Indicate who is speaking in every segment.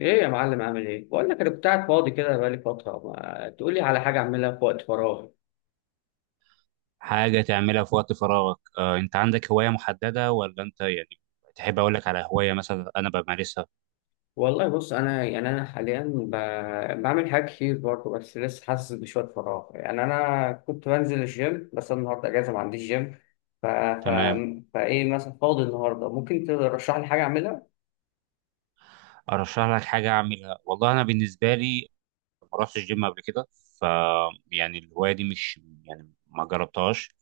Speaker 1: ايه يا معلم عامل ايه؟ بقول لك انا كنت قاعد فاضي كده بقالي فترة، ما تقول لي على حاجة اعملها في وقت فراغي.
Speaker 2: حاجة تعملها في وقت فراغك أنت عندك هواية محددة ولا أنت يعني تحب أقول لك على هواية مثلا أنا بمارسها.
Speaker 1: والله بص، انا انا حاليا بعمل حاجات كتير برضه، بس لسه حاسس بشوية فراغ. يعني انا كنت بنزل الجيم، بس أنا النهارده اجازة ما عنديش جيم. ف... ف...
Speaker 2: تمام.
Speaker 1: فايه مثلا فاضي النهارده؟ ممكن ترشح لي حاجة اعملها؟
Speaker 2: أرشح لك حاجة أعملها. والله أنا بالنسبة لي ما رحتش جيم قبل كده. ف يعني الهواية دي مش يعني ما جربتهاش.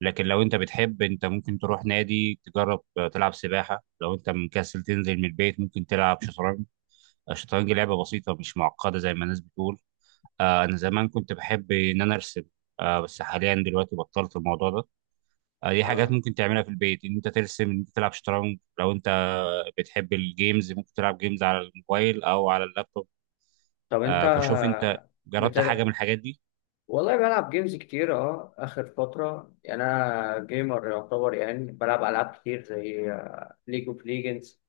Speaker 2: لكن لو أنت بتحب أنت ممكن تروح نادي تجرب، تلعب سباحة. لو أنت مكسل تنزل من البيت ممكن تلعب شطرنج. الشطرنج لعبة بسيطة مش معقدة زي ما الناس بتقول. أنا زمان كنت بحب إن أنا أرسم. بس حاليا دلوقتي بطلت الموضوع ده. دي حاجات
Speaker 1: آه.
Speaker 2: ممكن تعملها في البيت، ان انت ترسم ان انت تلعب شطرنج. لو انت بتحب الجيمز ممكن تلعب جيمز على الموبايل او على اللابتوب.
Speaker 1: طب انت
Speaker 2: فشوف انت
Speaker 1: بت...
Speaker 2: جربت حاجه من الحاجات دي.
Speaker 1: والله بلعب جيمز كتير اه اخر فتره. يعني انا جيمر يعتبر، يعني بلعب العاب كتير زي ليج اوف ليجندز،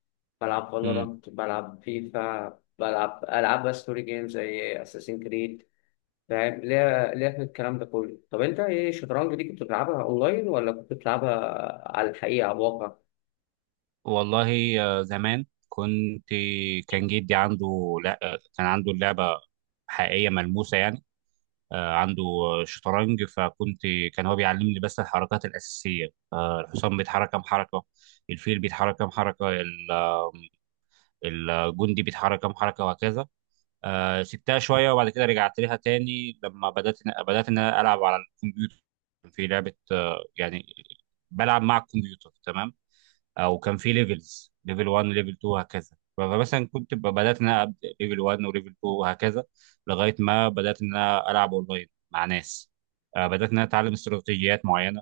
Speaker 1: بلعب
Speaker 2: امم
Speaker 1: فالورانت، بلعب فيفا، بلعب العاب بقى ستوري جيمز زي اساسين كريد. فاهم ليه في الكلام ده كله. طب انت ايه الشطرنج دي، كنت بتلعبها اونلاين ولا كنت بتلعبها على الحقيقه، على الواقع؟
Speaker 2: والله، زمان كنت، كان جدي عنده، لا كان عنده اللعبه حقيقيه ملموسه يعني. عنده شطرنج فكنت، كان هو بيعلمني بس الحركات الاساسيه. الحصان بيتحرك كام حركه، الفيل بيتحرك كام حركه، الجندي بيتحرك كام حركه وهكذا. سبتها شويه وبعد كده رجعت لها تاني لما بدات، ان انا العب على الكمبيوتر. كان في لعبه يعني بلعب مع الكمبيوتر. تمام. او كان في ليفلز ليفل 1 ليفل 2 وهكذا. فمثلا كنت بدات ان انا ابدا ليفل 1 وليفل 2 وهكذا لغايه ما بدات ان انا العب اونلاين مع ناس. بدات ان انا اتعلم استراتيجيات معينه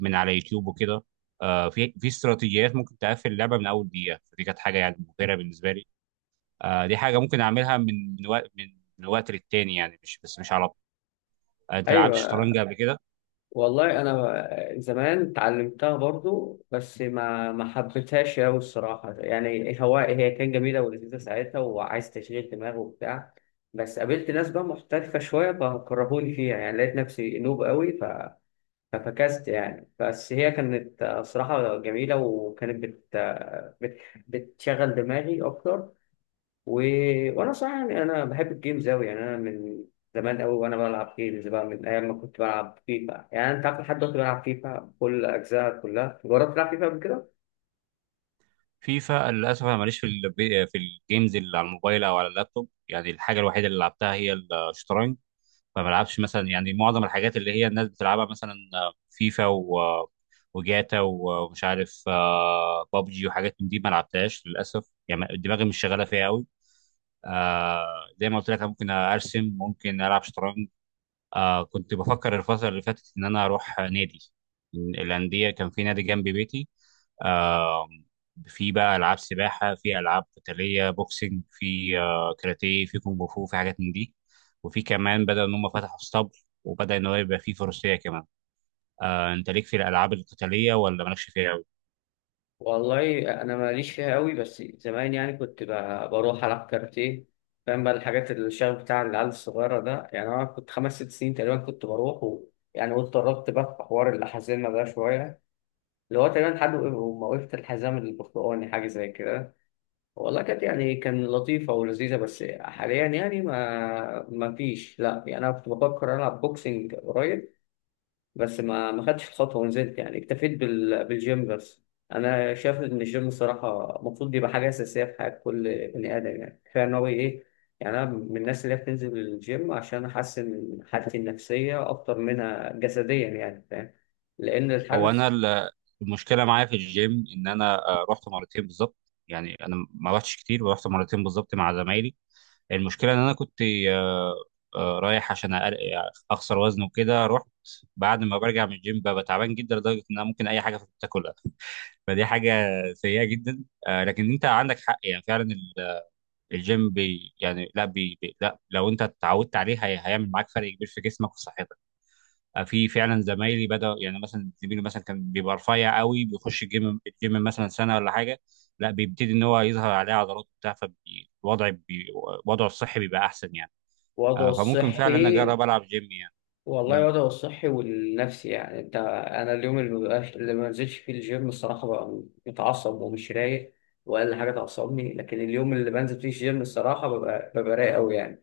Speaker 2: من على يوتيوب وكده. في استراتيجيات ممكن تقفل اللعبه من اول دقيقه، فدي كانت حاجه يعني مبهره بالنسبه لي. آه، دي حاجة ممكن أعملها من وقت من وقت للتاني يعني مش بس مش على طول. أنت لعبت
Speaker 1: ايوه،
Speaker 2: شطرنج قبل كده؟
Speaker 1: والله انا زمان اتعلمتها برضو، بس ما حبيتهاش قوي الصراحه. يعني هي كانت جميله ولذيذه ساعتها، وعايز تشغيل دماغ وبتاع، بس قابلت ناس بقى محترفه شويه فكرهوني فيها، يعني لقيت نفسي نوب قوي. ففكست يعني. بس هي كانت صراحه جميله، وكانت بتشغل دماغي اكتر. و... وانا صراحه يعني انا بحب الجيمز قوي. يعني انا من زمان قوي وانا بلعب جيمز بقى، من ايام ما كنت بلعب فيفا، يعني انت عارف لحد دلوقتي بلعب فيفا كل اجزاء كلها. جربت تلعب فيفا قبل كده؟
Speaker 2: فيفا للأسف أنا ماليش في في الجيمز اللي على الموبايل أو على اللابتوب، يعني الحاجة الوحيدة اللي لعبتها هي الشطرنج. فما بلعبش مثلا، يعني معظم الحاجات اللي هي الناس بتلعبها مثلا فيفا وجاتا ومش عارف بابجي وحاجات من دي ما لعبتهاش للأسف، يعني دماغي مش شغالة فيها أوي. آه. زي ما قلت لك أنا ممكن ارسم ممكن العب شطرنج. آه، كنت بفكر الفترة اللي فاتت إن أنا أروح نادي من الأندية. كان في نادي جنب بيتي. آه، في بقى ألعاب سباحة، في ألعاب قتالية بوكسينج، في آه كاراتيه، في كونغ فو، في حاجات من دي. وفي كمان بدأ إن هم فتحوا اسطبل وبدأ إن هو يبقى فيه فروسية كمان. آه، أنت ليك في الألعاب القتالية ولا مالكش فيها أوي؟
Speaker 1: والله انا ماليش فيها قوي، بس زمان يعني كنت بروح العب كارتيه. فاهم بقى الحاجات الشغف بتاع العيال الصغيره ده. يعني انا كنت خمس ست سنين تقريبا كنت بروح يعني قلت قربت بقى في حوار الحزام ده شويه، اللي هو تقريبا لحد ما وقفت الحزام البرتقاني حاجه زي كده. والله كانت يعني كان لطيفة ولذيذة، بس حاليا يعني ما فيش. لا يعني أنا كنت بفكر ألعب بوكسنج قريب، بس ما خدتش الخطوة ونزلت، يعني اكتفيت بالجيم بس. أنا شايف إن الجيم الصراحة المفروض يبقى حاجة أساسية في حياة كل بني آدم. يعني كفاية إن هو إيه، يعني أنا من الناس اللي هي بتنزل الجيم عشان أحسن حالتي النفسية أكتر منها جسديا. يعني فاهم، لأن الحال
Speaker 2: هو أنا
Speaker 1: النفسي
Speaker 2: ال- المشكلة معايا في الجيم إن أنا رحت مرتين بالظبط. يعني أنا ما رحتش كتير ورحت مرتين بالظبط مع زمايلي. المشكله ان انا كنت، آه، رايح عشان اخسر وزن وكده. رحت، بعد ما برجع من الجيم ببقى تعبان جدا لدرجه ان انا ممكن اي حاجه في تاكلها. فدي حاجه سيئه جدا. لكن انت عندك حق، يعني فعلا الجيم بي يعني لا بي بي لا لو انت اتعودت عليه هيعمل معاك فرق كبير في جسمك وفي صحتك. في فعلا زمايلي بدأ، يعني مثلا زميلي مثلا كان بيبقى رفيع قوي، بيخش الجيم مثلا سنه ولا حاجه، لا بيبتدي ان هو يظهر عليه عضلات وبتاع. فالوضع بي وضعه الصحي بيبقى احسن يعني.
Speaker 1: وضعه
Speaker 2: فممكن فعلا
Speaker 1: الصحي.
Speaker 2: اجرب العب جيم يعني.
Speaker 1: والله
Speaker 2: مم.
Speaker 1: وضعه الصحي والنفسي. يعني انت انا اليوم اللي مبقاش، اللي ما نزلش فيه الجيم، الصراحه ببقى متعصب ومش رايق، واقل حاجه تعصبني. لكن اليوم اللي بنزل فيه الجيم الصراحه ببقى رايق قوي يعني.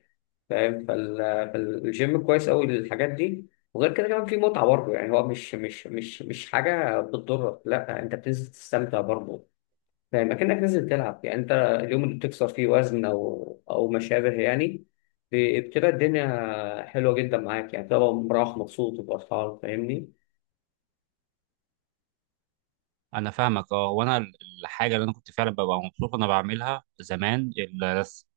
Speaker 1: فاهم. فالجيم كويس قوي للحاجات دي. وغير كده كمان في متعه برضه، يعني هو مش حاجه بتضرك، لا انت بتنزل تستمتع برضه. فاهم، اكنك نازل تلعب. يعني انت اليوم اللي بتكسر فيه وزن او او ما شابه، يعني بتبقى الدنيا حلوه جدا معاك، يعني بتبقى مروح مبسوط وفرحان. فاهمني؟
Speaker 2: انا فاهمك اه. الحاجه اللي انا كنت فعلا ببقى مبسوط وانا بعملها زمان الرسم.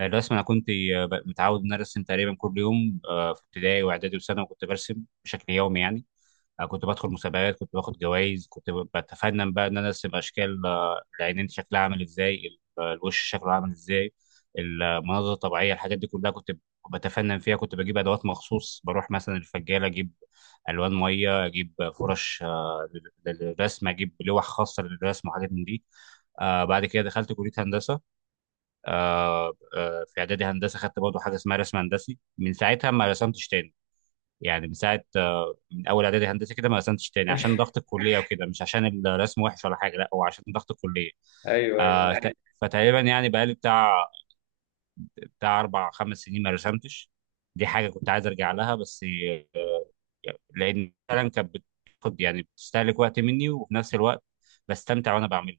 Speaker 2: انا كنت متعود ان أنا ارسم تقريبا كل يوم. في ابتدائي واعدادي وثانوي كنت برسم بشكل يومي يعني. كنت بدخل مسابقات كنت باخد جوائز كنت بتفنن بقى ان انا ارسم اشكال، العينين شكلها عامل ازاي، الوش شكله عامل ازاي، المناظر الطبيعيه الحاجات دي كلها كنت بتفنن فيها. كنت بجيب ادوات مخصوص بروح مثلا الفجاله اجيب الوان ميه اجيب فرش للرسم، اجيب لوح خاصه للرسم وحاجات من دي. آه بعد كده دخلت كليه هندسه. في اعدادي هندسه خدت برضه حاجه اسمها رسم هندسي. من ساعتها ما رسمتش تاني، يعني من ساعه من اول اعدادي هندسه كده ما قسمتش تاني عشان ضغط الكليه وكده، مش عشان الرسم وحش ولا حاجه، لا هو عشان ضغط الكليه.
Speaker 1: ايوه ايوه
Speaker 2: آه
Speaker 1: ايوه.
Speaker 2: ت- فتقريبا يعني بقالي بتاع اربع خمس سنين ما رسمتش. دي حاجه كنت عايز ارجع لها بس، آه، لان فعلا كانت بتاخد يعني بتستهلك وقت مني وفي نفس الوقت بستمتع وانا بعملها.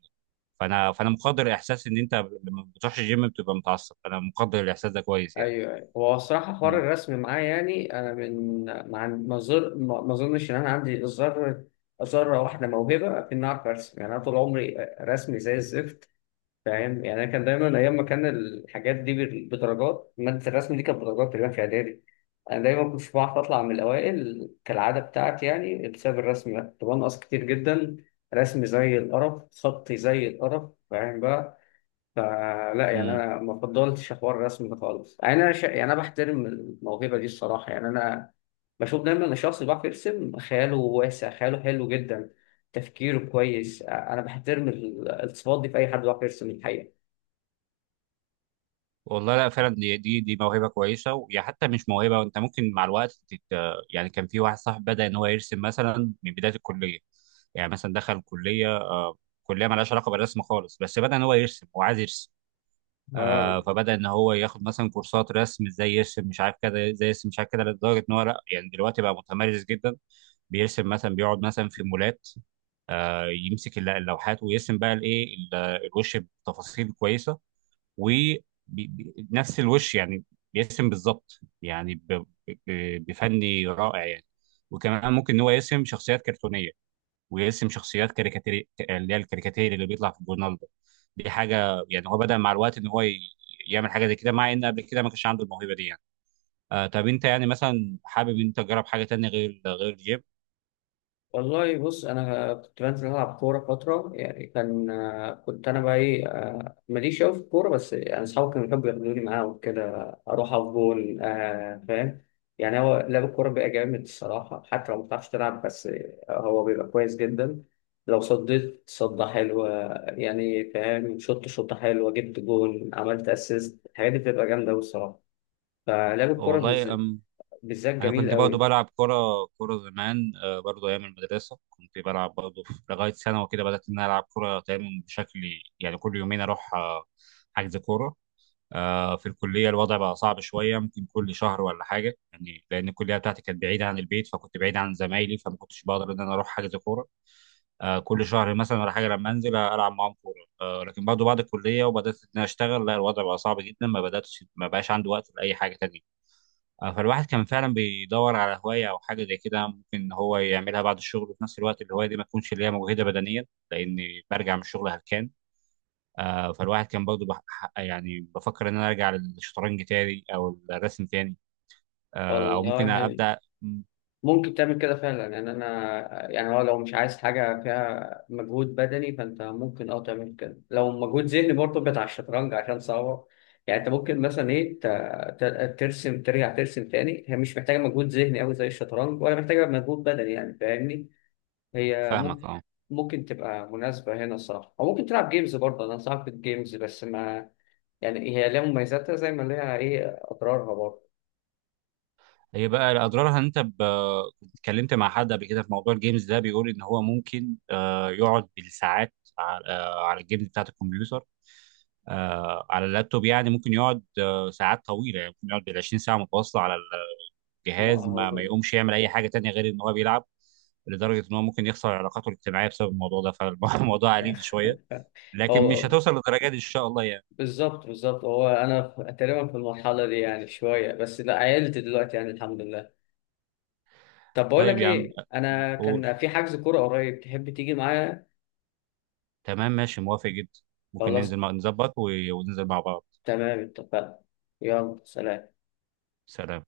Speaker 2: فانا مقدر احساس ان انت لما بتروحش الجيم بتبقى متعصب. انا مقدر الاحساس ده كويس يعني.
Speaker 1: ايوه أيوة. هو الصراحه حوار الرسم معايا، يعني انا من ما عن- ما زر- ما ما اظنش ان انا عندي ذره، ذره واحده موهبه في اني اعرف ارسم. يعني انا طول عمري رسمي زي الزفت. فاهم يعني. انا كان دايما ايام ما كان الحاجات دي بدرجات، ماده الرسم دي كانت بدرجات تقريبا في اعدادي. انا دايما كنت بعرف اطلع من الاوائل كالعاده بتاعتي، يعني بسبب الرسم ده كنت بنقص كتير جدا. رسم زي القرف، خطي زي القرف، فاهم بقى. فلا يعني
Speaker 2: مم.
Speaker 1: انا ما فضلتش حوار الرسم ده خالص. يعني انا يعني انا بحترم الموهبه دي الصراحه. يعني انا بشوف دايما ان الشخص اللي بيعرف يرسم خياله واسع، خياله حلو جدا، تفكيره كويس. انا بحترم الصفات دي في اي حد بيعرف يرسم الحقيقه.
Speaker 2: والله لا فعلا دي موهبه كويسه، ويا حتى مش موهبه، انت ممكن مع الوقت يعني كان في واحد صاحب بدا ان هو يرسم مثلا من بدايه الكليه، يعني مثلا دخل كليه كليه مالهاش علاقه بالرسم خالص بس بدا ان هو يرسم وعايز يرسم.
Speaker 1: اه
Speaker 2: فبدا ان هو ياخد مثلا كورسات رسم ازاي يرسم مش عارف كده، ازاي يرسم مش عارف كده لدرجه ان هو لا يعني دلوقتي بقى متمرس جدا. بيرسم مثلا بيقعد مثلا في مولات، يمسك اللوحات ويرسم بقى الايه، ال- الوش بتفاصيل كويسه، ونفس الوش يعني بيرسم بالظبط، يعني بفني رائع يعني. وكمان ممكن ان هو يرسم شخصيات كرتونيه ويرسم شخصيات كاريكاتير اللي هي الكاريكاتير اللي بيطلع في الجورنال ده. دي حاجه يعني هو بدأ مع الوقت ان هو يعمل حاجه زي كده مع ان قبل كده ما كانش عنده الموهبه دي يعني. آه، طب انت يعني مثلا حابب انت تجرب حاجه تانية غير الجيم؟
Speaker 1: والله بص، انا كنت بنزل العب كوره فتره. يعني كان كنت انا بقى ايه، ماليش قوي في الكوره، بس انا اصحابي كانوا بيحبوا ياخدوني معاهم وكده اروح اقف جول. آه فاهم. يعني هو لعب الكوره بيبقى جامد الصراحه، حتى لو ما بتعرفش تلعب، بس هو بيبقى كويس جدا. لو صديت صدة حلوة يعني، فاهم، شوط شوطة حلوة، جبت جول، عملت اسيست، الحاجات دي بتبقى جامدة أوي الصراحة. فلعب الكوره
Speaker 2: والله
Speaker 1: بالذات
Speaker 2: انا
Speaker 1: جميل
Speaker 2: كنت برضه
Speaker 1: قوي.
Speaker 2: بلعب كرة. زمان برضه ايام المدرسة كنت بلعب برضه لغاية ثانوي وكده، بدأت ان انا العب كرة تقريبا بشكل، يعني كل يومين اروح حجز كورة. في الكلية الوضع بقى صعب شوية، ممكن كل شهر ولا حاجة، يعني لأن الكلية بتاعتي كانت بعيدة عن البيت فكنت بعيد عن زمايلي، فما كنتش بقدر إن أنا أروح حجز كورة كل شهر مثلا ولا حاجة لما أنزل ألعب معاهم كورة. لكن برضه بعد الكلية وبدأت إن أنا أشتغل لا الوضع بقى صعب جدا، ما بدأتش ما بقاش عندي وقت لأي حاجة تانية. فالواحد كان فعلا بيدور على هواية أو حاجة زي كده ممكن إن هو يعملها بعد الشغل، وفي نفس الوقت الهواية دي ما تكونش اللي هي مجهدة بدنيا لأني برجع من الشغل هلكان. آه، فالواحد كان برضه بح- يعني بفكر إن أنا أرجع للشطرنج تاني أو الرسم تاني. أو ممكن
Speaker 1: والله
Speaker 2: أبدأ.
Speaker 1: ممكن تعمل كده فعلا يعني. انا يعني هو لو مش عايز حاجه فيها مجهود بدني، فانت ممكن اه تعمل كده. لو مجهود ذهني برضه بتاع الشطرنج عشان صعبه، يعني انت ممكن مثلا ايه ترسم، ترجع ترسم تاني. هي مش محتاجه مجهود ذهني قوي زي الشطرنج، ولا محتاجه مجهود بدني، يعني فاهمني. هي
Speaker 2: فاهمك
Speaker 1: ممكن
Speaker 2: أه.
Speaker 1: ممكن تبقى مناسبه هنا الصراحه. او ممكن تلعب جيمز برضه، انا صعب في الجيمز بس ما، يعني هي لها مميزاتها زي ما لها ايه اضرارها برضه.
Speaker 2: هي بقى اضرارها ان انت كنت اتكلمت مع حد قبل كده في موضوع الجيمز ده، بيقول ان هو ممكن يقعد بالساعات على، على الجيمز بتاعت الكمبيوتر على اللابتوب. يعني ممكن يقعد ساعات طويله، يعني ممكن يقعد بال 20 ساعه متواصله على
Speaker 1: ما
Speaker 2: الجهاز، ما
Speaker 1: هو،
Speaker 2: يقومش يعمل اي حاجه تانية غير ان هو بيلعب، لدرجه ان هو ممكن يخسر علاقاته الاجتماعيه بسبب الموضوع ده، فالموضوع عريض شويه. لكن مش
Speaker 1: هو
Speaker 2: هتوصل للدرجه دي ان شاء الله يعني.
Speaker 1: بالظبط بالظبط. هو انا تقريبا في المرحله دي يعني شويه، بس لا عيلت دلوقتي يعني الحمد لله. طب بقول
Speaker 2: طيب
Speaker 1: لك
Speaker 2: يا عم.
Speaker 1: ايه، انا
Speaker 2: قول.
Speaker 1: كان في حجز كوره قريب، تحب تيجي معايا؟
Speaker 2: تمام ماشي موافق جدا. ممكن
Speaker 1: خلاص،
Speaker 2: ننزل نظبط وننزل مع بعض.
Speaker 1: تمام، اتفقنا. يلا سلام.
Speaker 2: سلام.